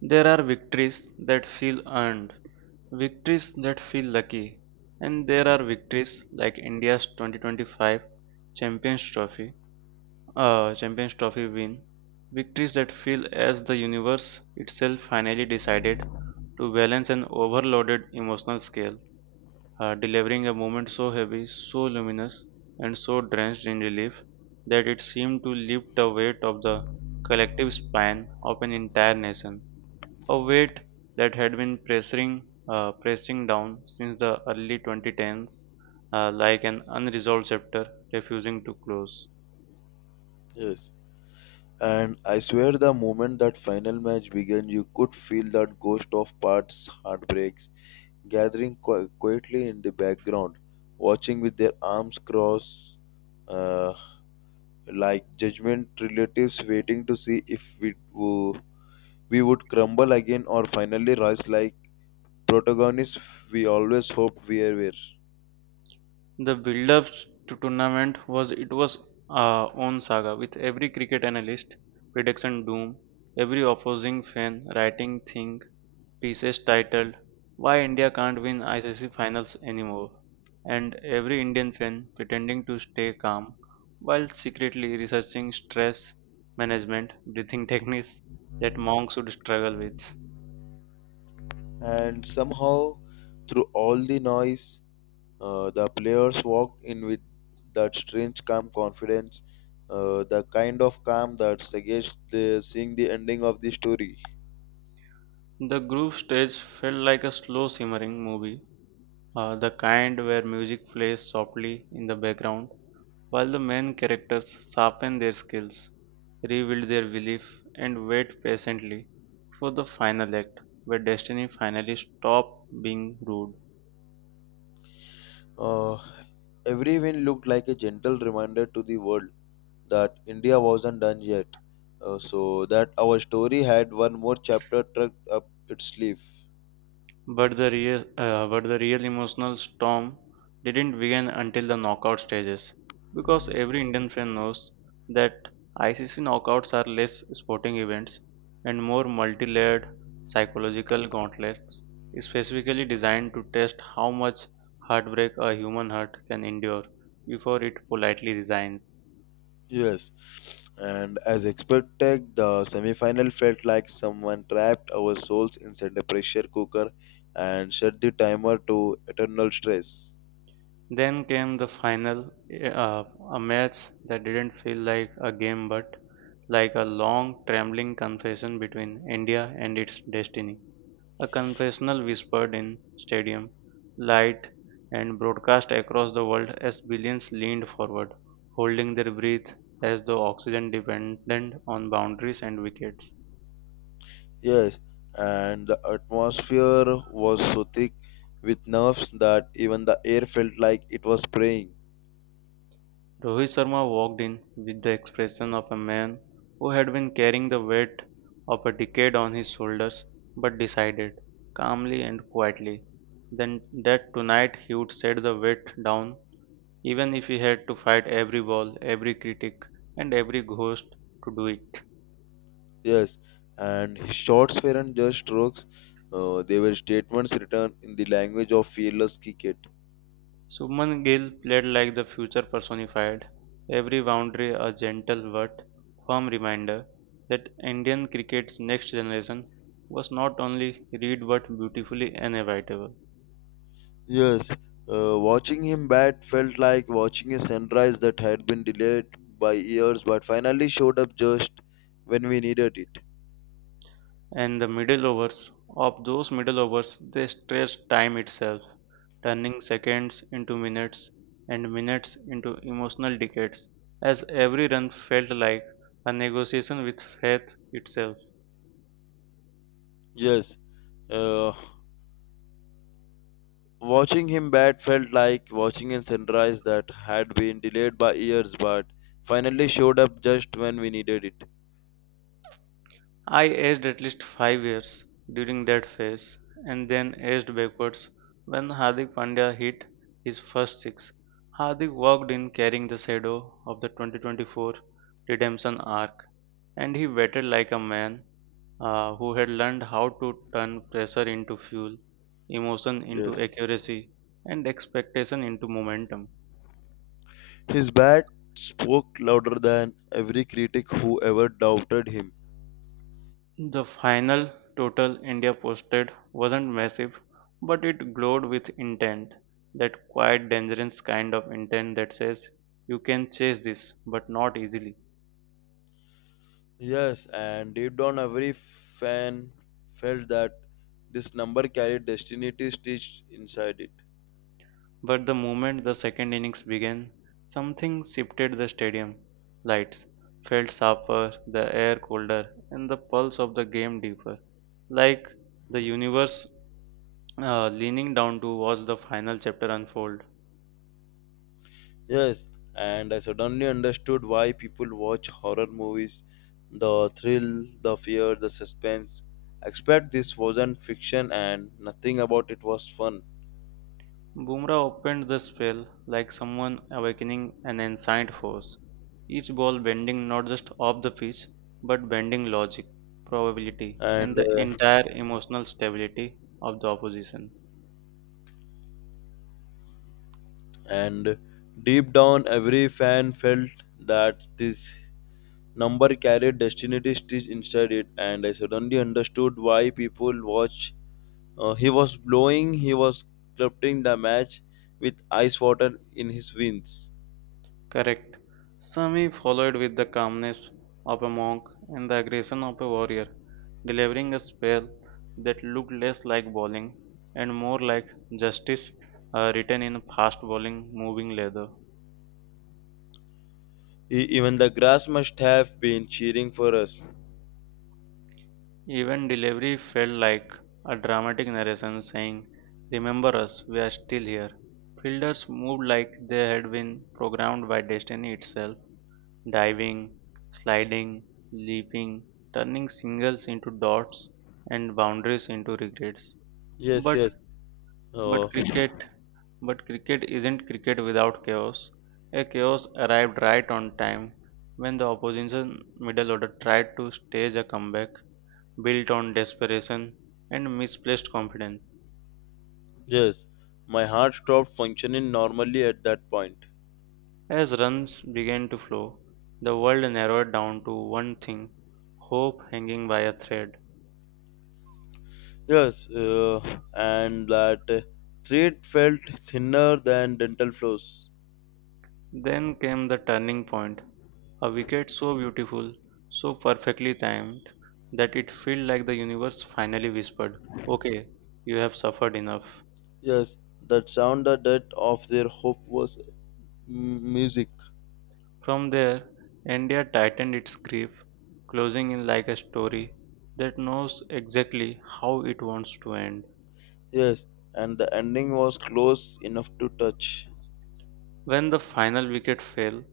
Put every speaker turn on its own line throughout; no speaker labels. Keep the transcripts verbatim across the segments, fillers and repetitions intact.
There are victories that feel earned, victories that feel lucky, and there are victories like India's twenty twenty-five Champions Trophy, uh, Champions Trophy win, victories that feel as the universe itself finally decided to balance an overloaded emotional scale, uh, delivering a moment so heavy, so luminous, and so drenched in relief that it seemed to lift the weight of the collective spine of an entire nation, a weight that had been pressing, uh, pressing down since the early twenty tens, uh, like an unresolved chapter refusing to close.
Yes. And I swear the moment that final match began, you could feel that ghost of parts, heartbreaks, gathering qui- quietly in the background, watching with their arms crossed, uh, like judgment relatives waiting to see if we, wo- we would crumble again or finally rise like protagonists we always hoped we were.
The build-up to tournament was it was uh, own saga, with every cricket analyst prediction doom, every opposing fan writing things pieces titled "Why India Can't Win I C C Finals Anymore" and "Every Indian Fan Pretending to Stay Calm While Secretly Researching Stress Management Breathing Techniques That Monks would Struggle With."
And somehow, through all the noise, uh, the players walked in with that strange calm confidence, uh, the kind of calm that suggests the, seeing the ending of the story.
The group stage felt like a slow simmering movie, uh, the kind where music plays softly in the background while the main characters sharpen their skills, rebuild their belief, and wait patiently for the final act where destiny finally stopped being rude.
Uh, every win looked like a gentle reminder to the world that India wasn't done yet, uh, so that our story had one more chapter tucked up its sleeve.
But the real, uh, but the real emotional storm didn't begin until the knockout stages, because every Indian fan knows that I C C knockouts are less sporting events and more multi-layered psychological gauntlets, specifically designed to test how much heartbreak a human heart can endure before it politely resigns.
Yes, and as expected, the semi-final felt like someone trapped our souls inside a pressure cooker and shut the timer to eternal stress.
Then came the final, uh, a match that didn't feel like a game but like a long, trembling confession between India and its destiny. A confessional whispered in stadium light, and broadcast across the world as billions leaned forward, holding their breath as though oxygen depended on boundaries and wickets.
Yes, and the atmosphere was so thick with nerves that even the air felt like it was praying.
Rohit Sharma walked in with the expression of a man who had been carrying the weight of a decade on his shoulders but decided, calmly and quietly, then that tonight he would set the weight down even if he had to fight every wall, every critic, and every ghost to do it.
Yes, and his shots weren't just strokes; uh, they were statements written in the language of fearless cricket.
Suman Gill played like the future personified, every boundary a gentle but firm reminder that Indian cricket's next generation was not only read but beautifully inevitable.
Yes, uh, watching him bat felt like watching a sunrise that had been delayed by years but finally showed up just when we needed it.
And the middle overs, of those middle overs, they stretched time itself, turning seconds into minutes and minutes into emotional decades, as every run felt like a negotiation with fate itself.
Yes, uh, watching him bat felt like watching a sunrise that had been delayed by years but finally showed up just when we needed it.
I aged at least five years during that phase and then aged backwards when Hardik Pandya hit his first six. Hardik walked in carrying the shadow of the twenty twenty-four redemption arc and he waited like a man uh, who had learned how to turn pressure into fuel, emotion into
Yes,
accuracy, and expectation into momentum.
his bat spoke louder than every critic who ever doubted him.
The final total India posted wasn't massive, but it glowed with intent. That quiet, dangerous kind of intent that says, you can chase this, but not easily.
Yes, and deep down, every fan felt that this number carried destiny stitched inside it.
But the moment the second innings began, something shifted the stadium. Lights felt sharper, the air colder, and the pulse of the game deeper. Like the universe uh, leaning down to watch the final chapter unfold.
Yes, and I suddenly understood why people watch horror movies, the thrill, the fear, the suspense. Except this wasn't fiction, and nothing about it was fun.
Bumrah opened the spell like someone awakening an ancient force, each ball bending not just off the pitch but bending logic, probability, and
And
the
uh,
entire emotional stability of the opposition.
and deep down, every fan felt that this number carried destiny stitched inside it. And I suddenly understood why people watch. Uh, he was blowing, he was clutching the match with ice water in his veins.
Correct. Sami followed with the calmness of a monk and the aggression of a warrior, delivering a spell that looked less like bowling and more like justice uh, written in fast bowling moving leather.
E- even the grass must have been cheering for us.
Even delivery felt like a dramatic narration saying, remember us, we are still here. Fielders moved like they had been programmed by destiny itself, diving, sliding, leaping, turning singles into dots and boundaries into regrets.
Yes,
But
yes, uh,
but cricket but cricket isn't cricket without chaos. A chaos arrived right on time when the opposition middle order tried to stage a comeback built on desperation and misplaced confidence.
yes. My heart stopped functioning normally at that point.
As runs began to flow, the world narrowed down to one thing: hope hanging by a thread.
Yes, uh, and that uh, thread felt thinner than dental floss.
Then came the turning point, a wicket so beautiful, so perfectly timed, that it felt like the universe finally whispered, okay, you have suffered enough.
Yes, that sound, the death of their hope was m- music.
From there, India tightened its grip, closing in like a story that knows exactly how it wants to end.
Yes, and the ending was close enough to touch.
When the final wicket fell,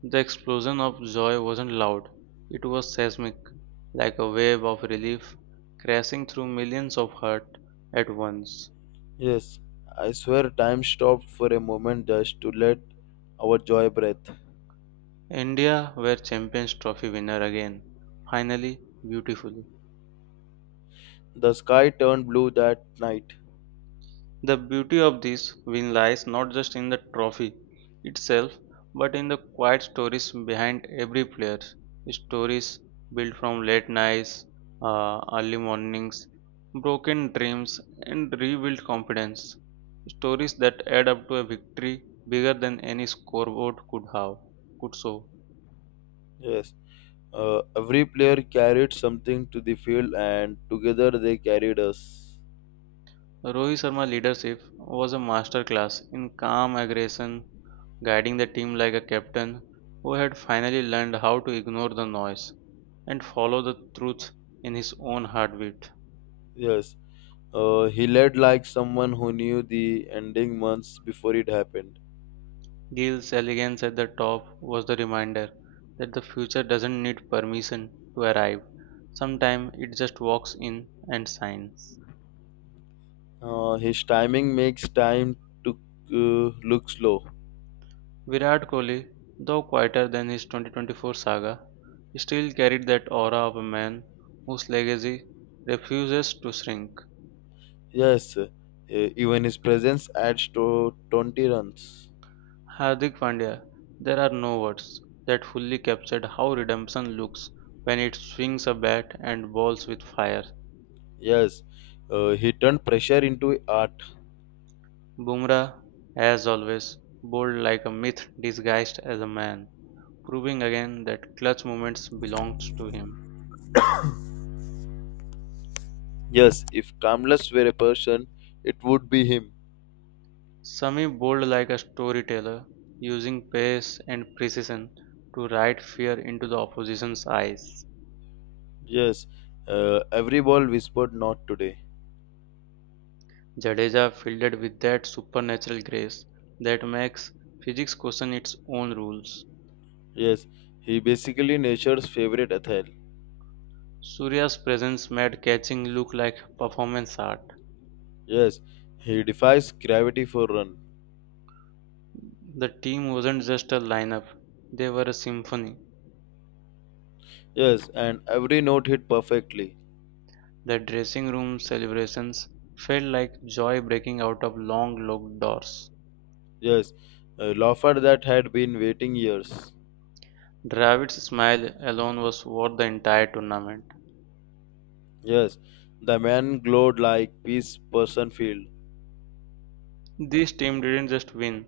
the explosion of joy wasn't loud, it was seismic, like a wave of relief crashing through millions of hearts at once.
Yes, I swear time stopped for a moment just to let our joy breathe.
India were Champions Trophy winner again, finally, beautifully.
The sky turned blue that night.
The beauty of this win lies not just in the trophy itself, but in the quiet stories behind every player. Stories built from late nights, uh, early mornings, broken dreams, and rebuilt confidence. Stories that add up to a victory bigger than any scoreboard could have, could show.
Yes, uh, every player carried something to the field, and together they carried us.
Rohit Sharma's leadership was a masterclass in calm aggression, guiding the team like a captain who had finally learned how to ignore the noise and follow the truth in his own heartbeat.
Yes, uh, he led like someone who knew the ending months before it happened.
Gill's elegance at the top was the reminder that the future doesn't need permission to arrive. Sometimes it just walks in and shines.
Uh, his timing makes time to uh, look slow.
Virat Kohli, though quieter than his twenty twenty-four saga, still carried that aura of a man whose legacy refuses to shrink.
Yes, uh, even his presence adds to twenty runs.
Hardik Pandya, there are no words that fully captured how redemption looks when it swings a bat and balls with fire.
Yes, uh, he turned pressure into art.
Bumrah, as always, bowled like a myth disguised as a man, proving again that clutch moments belongs to him.
Yes, if Kamlas were a person, it would be him.
Sami bowled like a storyteller, using pace and precision to ride fear into the opposition's eyes.
Yes, uh, every ball whispered not today.
Jadeja fielded with that supernatural grace that makes physics question its own rules.
Yes, he basically nature's favorite Athel.
Surya's presence made catching look like performance art.
Yes, he defies gravity for run.
The team wasn't just a lineup, they were a symphony.
Yes, and every note hit perfectly.
The dressing room celebrations felt like joy breaking out of long locked doors.
Yes, a loafer that had been waiting years.
Dravid's smile alone was worth the entire tournament.
Yes, the man glowed like peace person field.
This team didn't just win,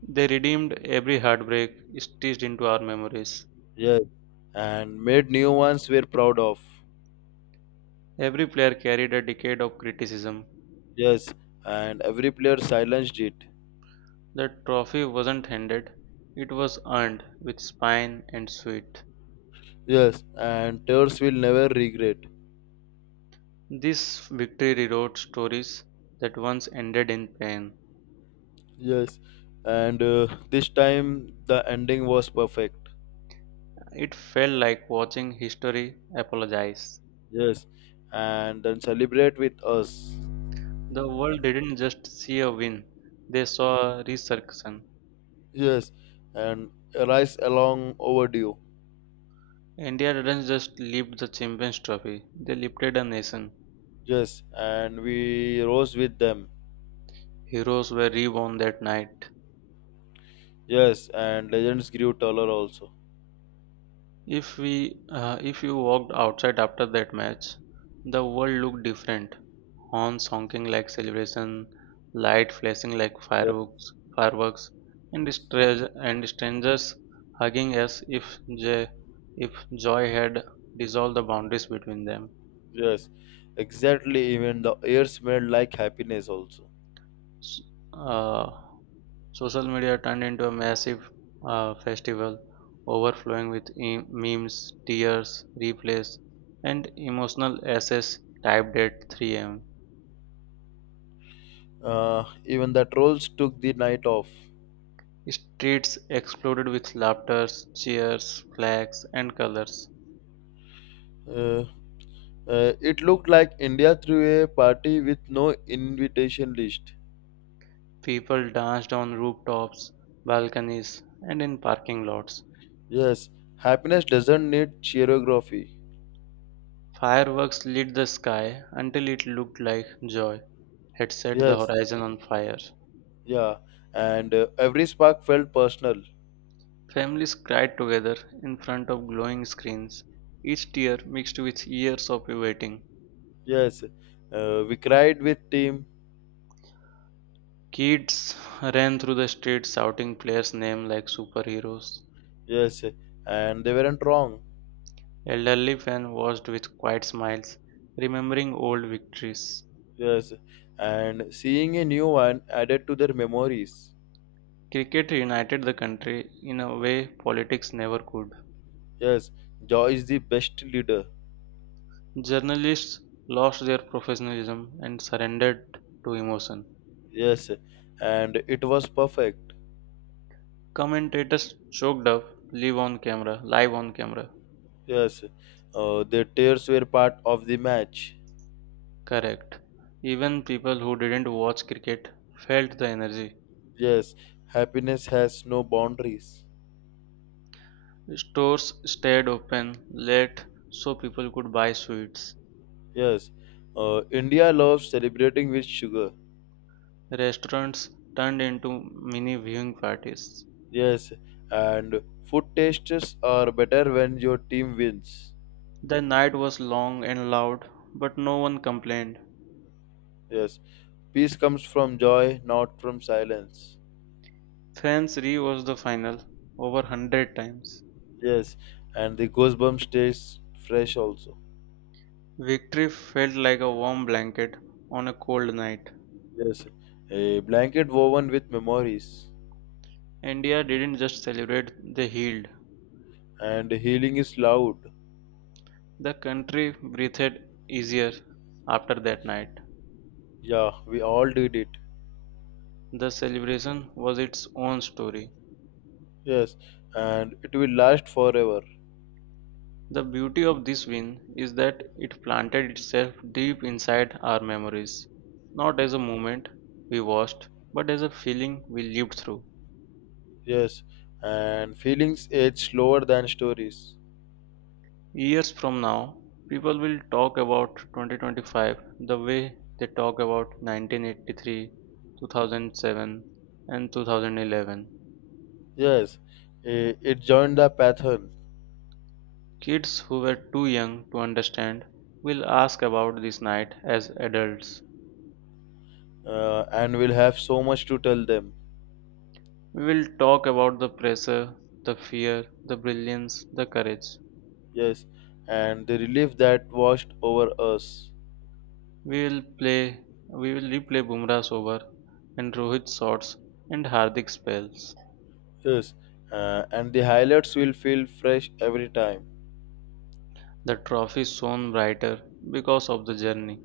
they redeemed every heartbreak stitched into our memories.
Yes, and made new ones we're proud of.
Every player carried a decade of criticism.
Yes, and every player silenced it.
The trophy wasn't handed, it was earned with spine and sweat.
Yes, and Tears will never regret.
This victory rewrote stories that once ended in pain.
Yes, and uh, this time the ending was perfect.
It felt like watching history apologize.
Yes, and then celebrate with us.
The world didn't just see a win, they saw a resurrection.
Yes, and rise along overdue.
India didn't just lift the Champions Trophy; they lifted a nation.
Yes, and we rose with them.
Heroes were reborn that night.
Yes, and legends grew taller also.
If we, uh, if you walked outside after that match, the world looked different. Horns honking like celebration, light flashing like
Yes,
fireworks, fireworks, and
yes,
stra- and strangers hugging as if j- if joy had dissolved the boundaries between them.
yes, exactly. Even the air smelled like happiness also.
S- Uh, Social media turned into a massive uh, festival, overflowing with e- memes, tears, replays, and emotional essays typed at three a m.
Uh, even the trolls took the night off.
Streets exploded with laughter, cheers, flags, and colors.
Uh, uh, it looked like India threw a party with no invitation list.
People danced on rooftops, balconies, and in parking lots.
Yes, happiness doesn't need choreography.
Fireworks lit the sky until it looked like joy had set the
Yes,
horizon on fire.
yeah, and uh, every spark felt personal.
Families cried together in front of glowing screens, each tear mixed with years of waiting.
Yes, uh, we cried with team.
Kids ran through the streets shouting players' names like superheroes.
Yes, and they weren't wrong.
Elderly fans watched with quiet smiles, remembering old victories.
Yes, and seeing a new one added to their memories.
Cricket united the country in a way politics never could.
Yes, joy is the best leader.
Journalists lost their professionalism and surrendered to emotion.
Yes, and it was perfect.
Commentators choked up live on camera, live on camera
Yes, uh, the tears were part of the match.
Correct. Even people who didn't watch cricket felt the energy.
Yes, happiness has no boundaries.
Stores stayed open late so people could buy sweets.
Yes, uh, India loves celebrating with sugar.
Restaurants turned into mini viewing parties.
Yes, and food tastes are better when your team wins.
The night was long and loud, but no one complained.
Yes, peace comes from joy, not from silence.
Fans rewatched the final over one hundred times.
Yes, and the goosebump stays fresh also.
Victory felt like a warm blanket on a cold night.
Yes, a blanket woven with memories,
India didn't just celebrate, they healed.
and healing is loud.
The country breathed easier after that night.
Yeah, we all did it.
The celebration was its own story.
Yes, and it will last forever.
The beauty of this win is that it planted itself deep inside our memories, not as a moment we watched, but as a feeling we lived through.
Yes, and feelings age slower than stories.
Years from now, people will talk about twenty twenty-five the way they talk about nineteen eighty-three, two thousand seven, and twenty eleven.
Yes, i- it joined the pattern.
Kids who were too young to understand will ask about this night as adults.
Uh, and will have so much to tell them.
We will talk about the pressure, the fear, the brilliance, the courage.
Yes, and the relief that washed over us.
We will play, we will replay Bumrah's over and Rohit's shots and Hardik's spells.
Yes, uh, and the highlights will feel fresh every time.
The trophy shone brighter because of the journey.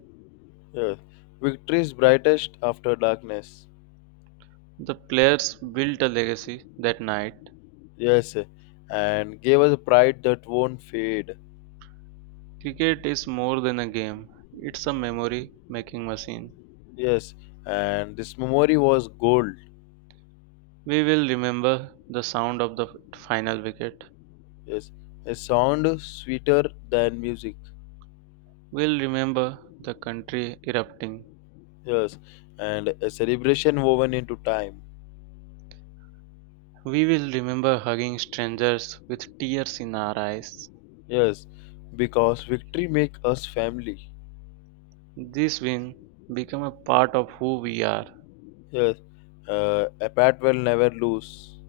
Yes, victory is brightest after darkness.
The players built a legacy that night.
Yes, and gave us a pride that won't fade.
Cricket is more than a game, it's a memory making machine.
Yes, and this memory was gold.
We will remember the sound of the final wicket.
Yes, a sound sweeter than music.
We'll remember the country erupting.
Yes, and a celebration woven into time.
We will remember hugging strangers with tears in our eyes.
Yes, because victory make us family.
This win became a part of who we are.
Yes, uh, a pat will never lose.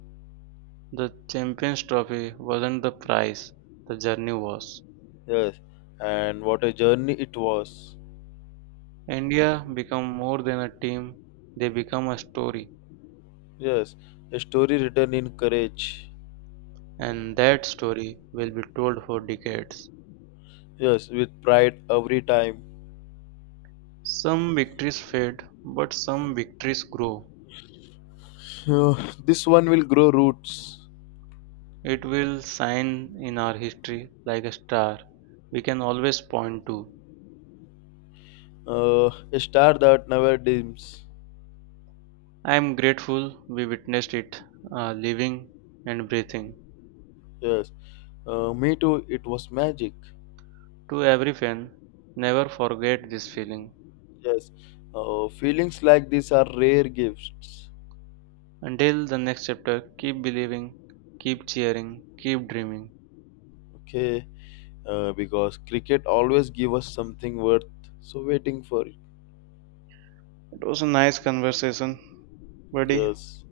The Champions Trophy wasn't the prize, the journey was.
Yes, and what a journey it was.
India become more than a team, they become a story,
Yes, a story written in courage.
and that story will be told for decades.
Yes, with pride every time.
Some victories fade, but some victories grow.
So, this one will grow roots.
It will shine in our history like a star we can always point to.
Uh, a star that never dims.
I am grateful we witnessed it, uh, living and breathing.
Yes, uh, me too. It was magic.
To every fan, never forget this feeling.
Yes, uh, feelings like this are rare gifts.
Until the next chapter, keep believing, keep cheering, keep dreaming.
Okay, uh, because cricket always give us something worth so waiting for.
It was a nice conversation, buddy.
Yes.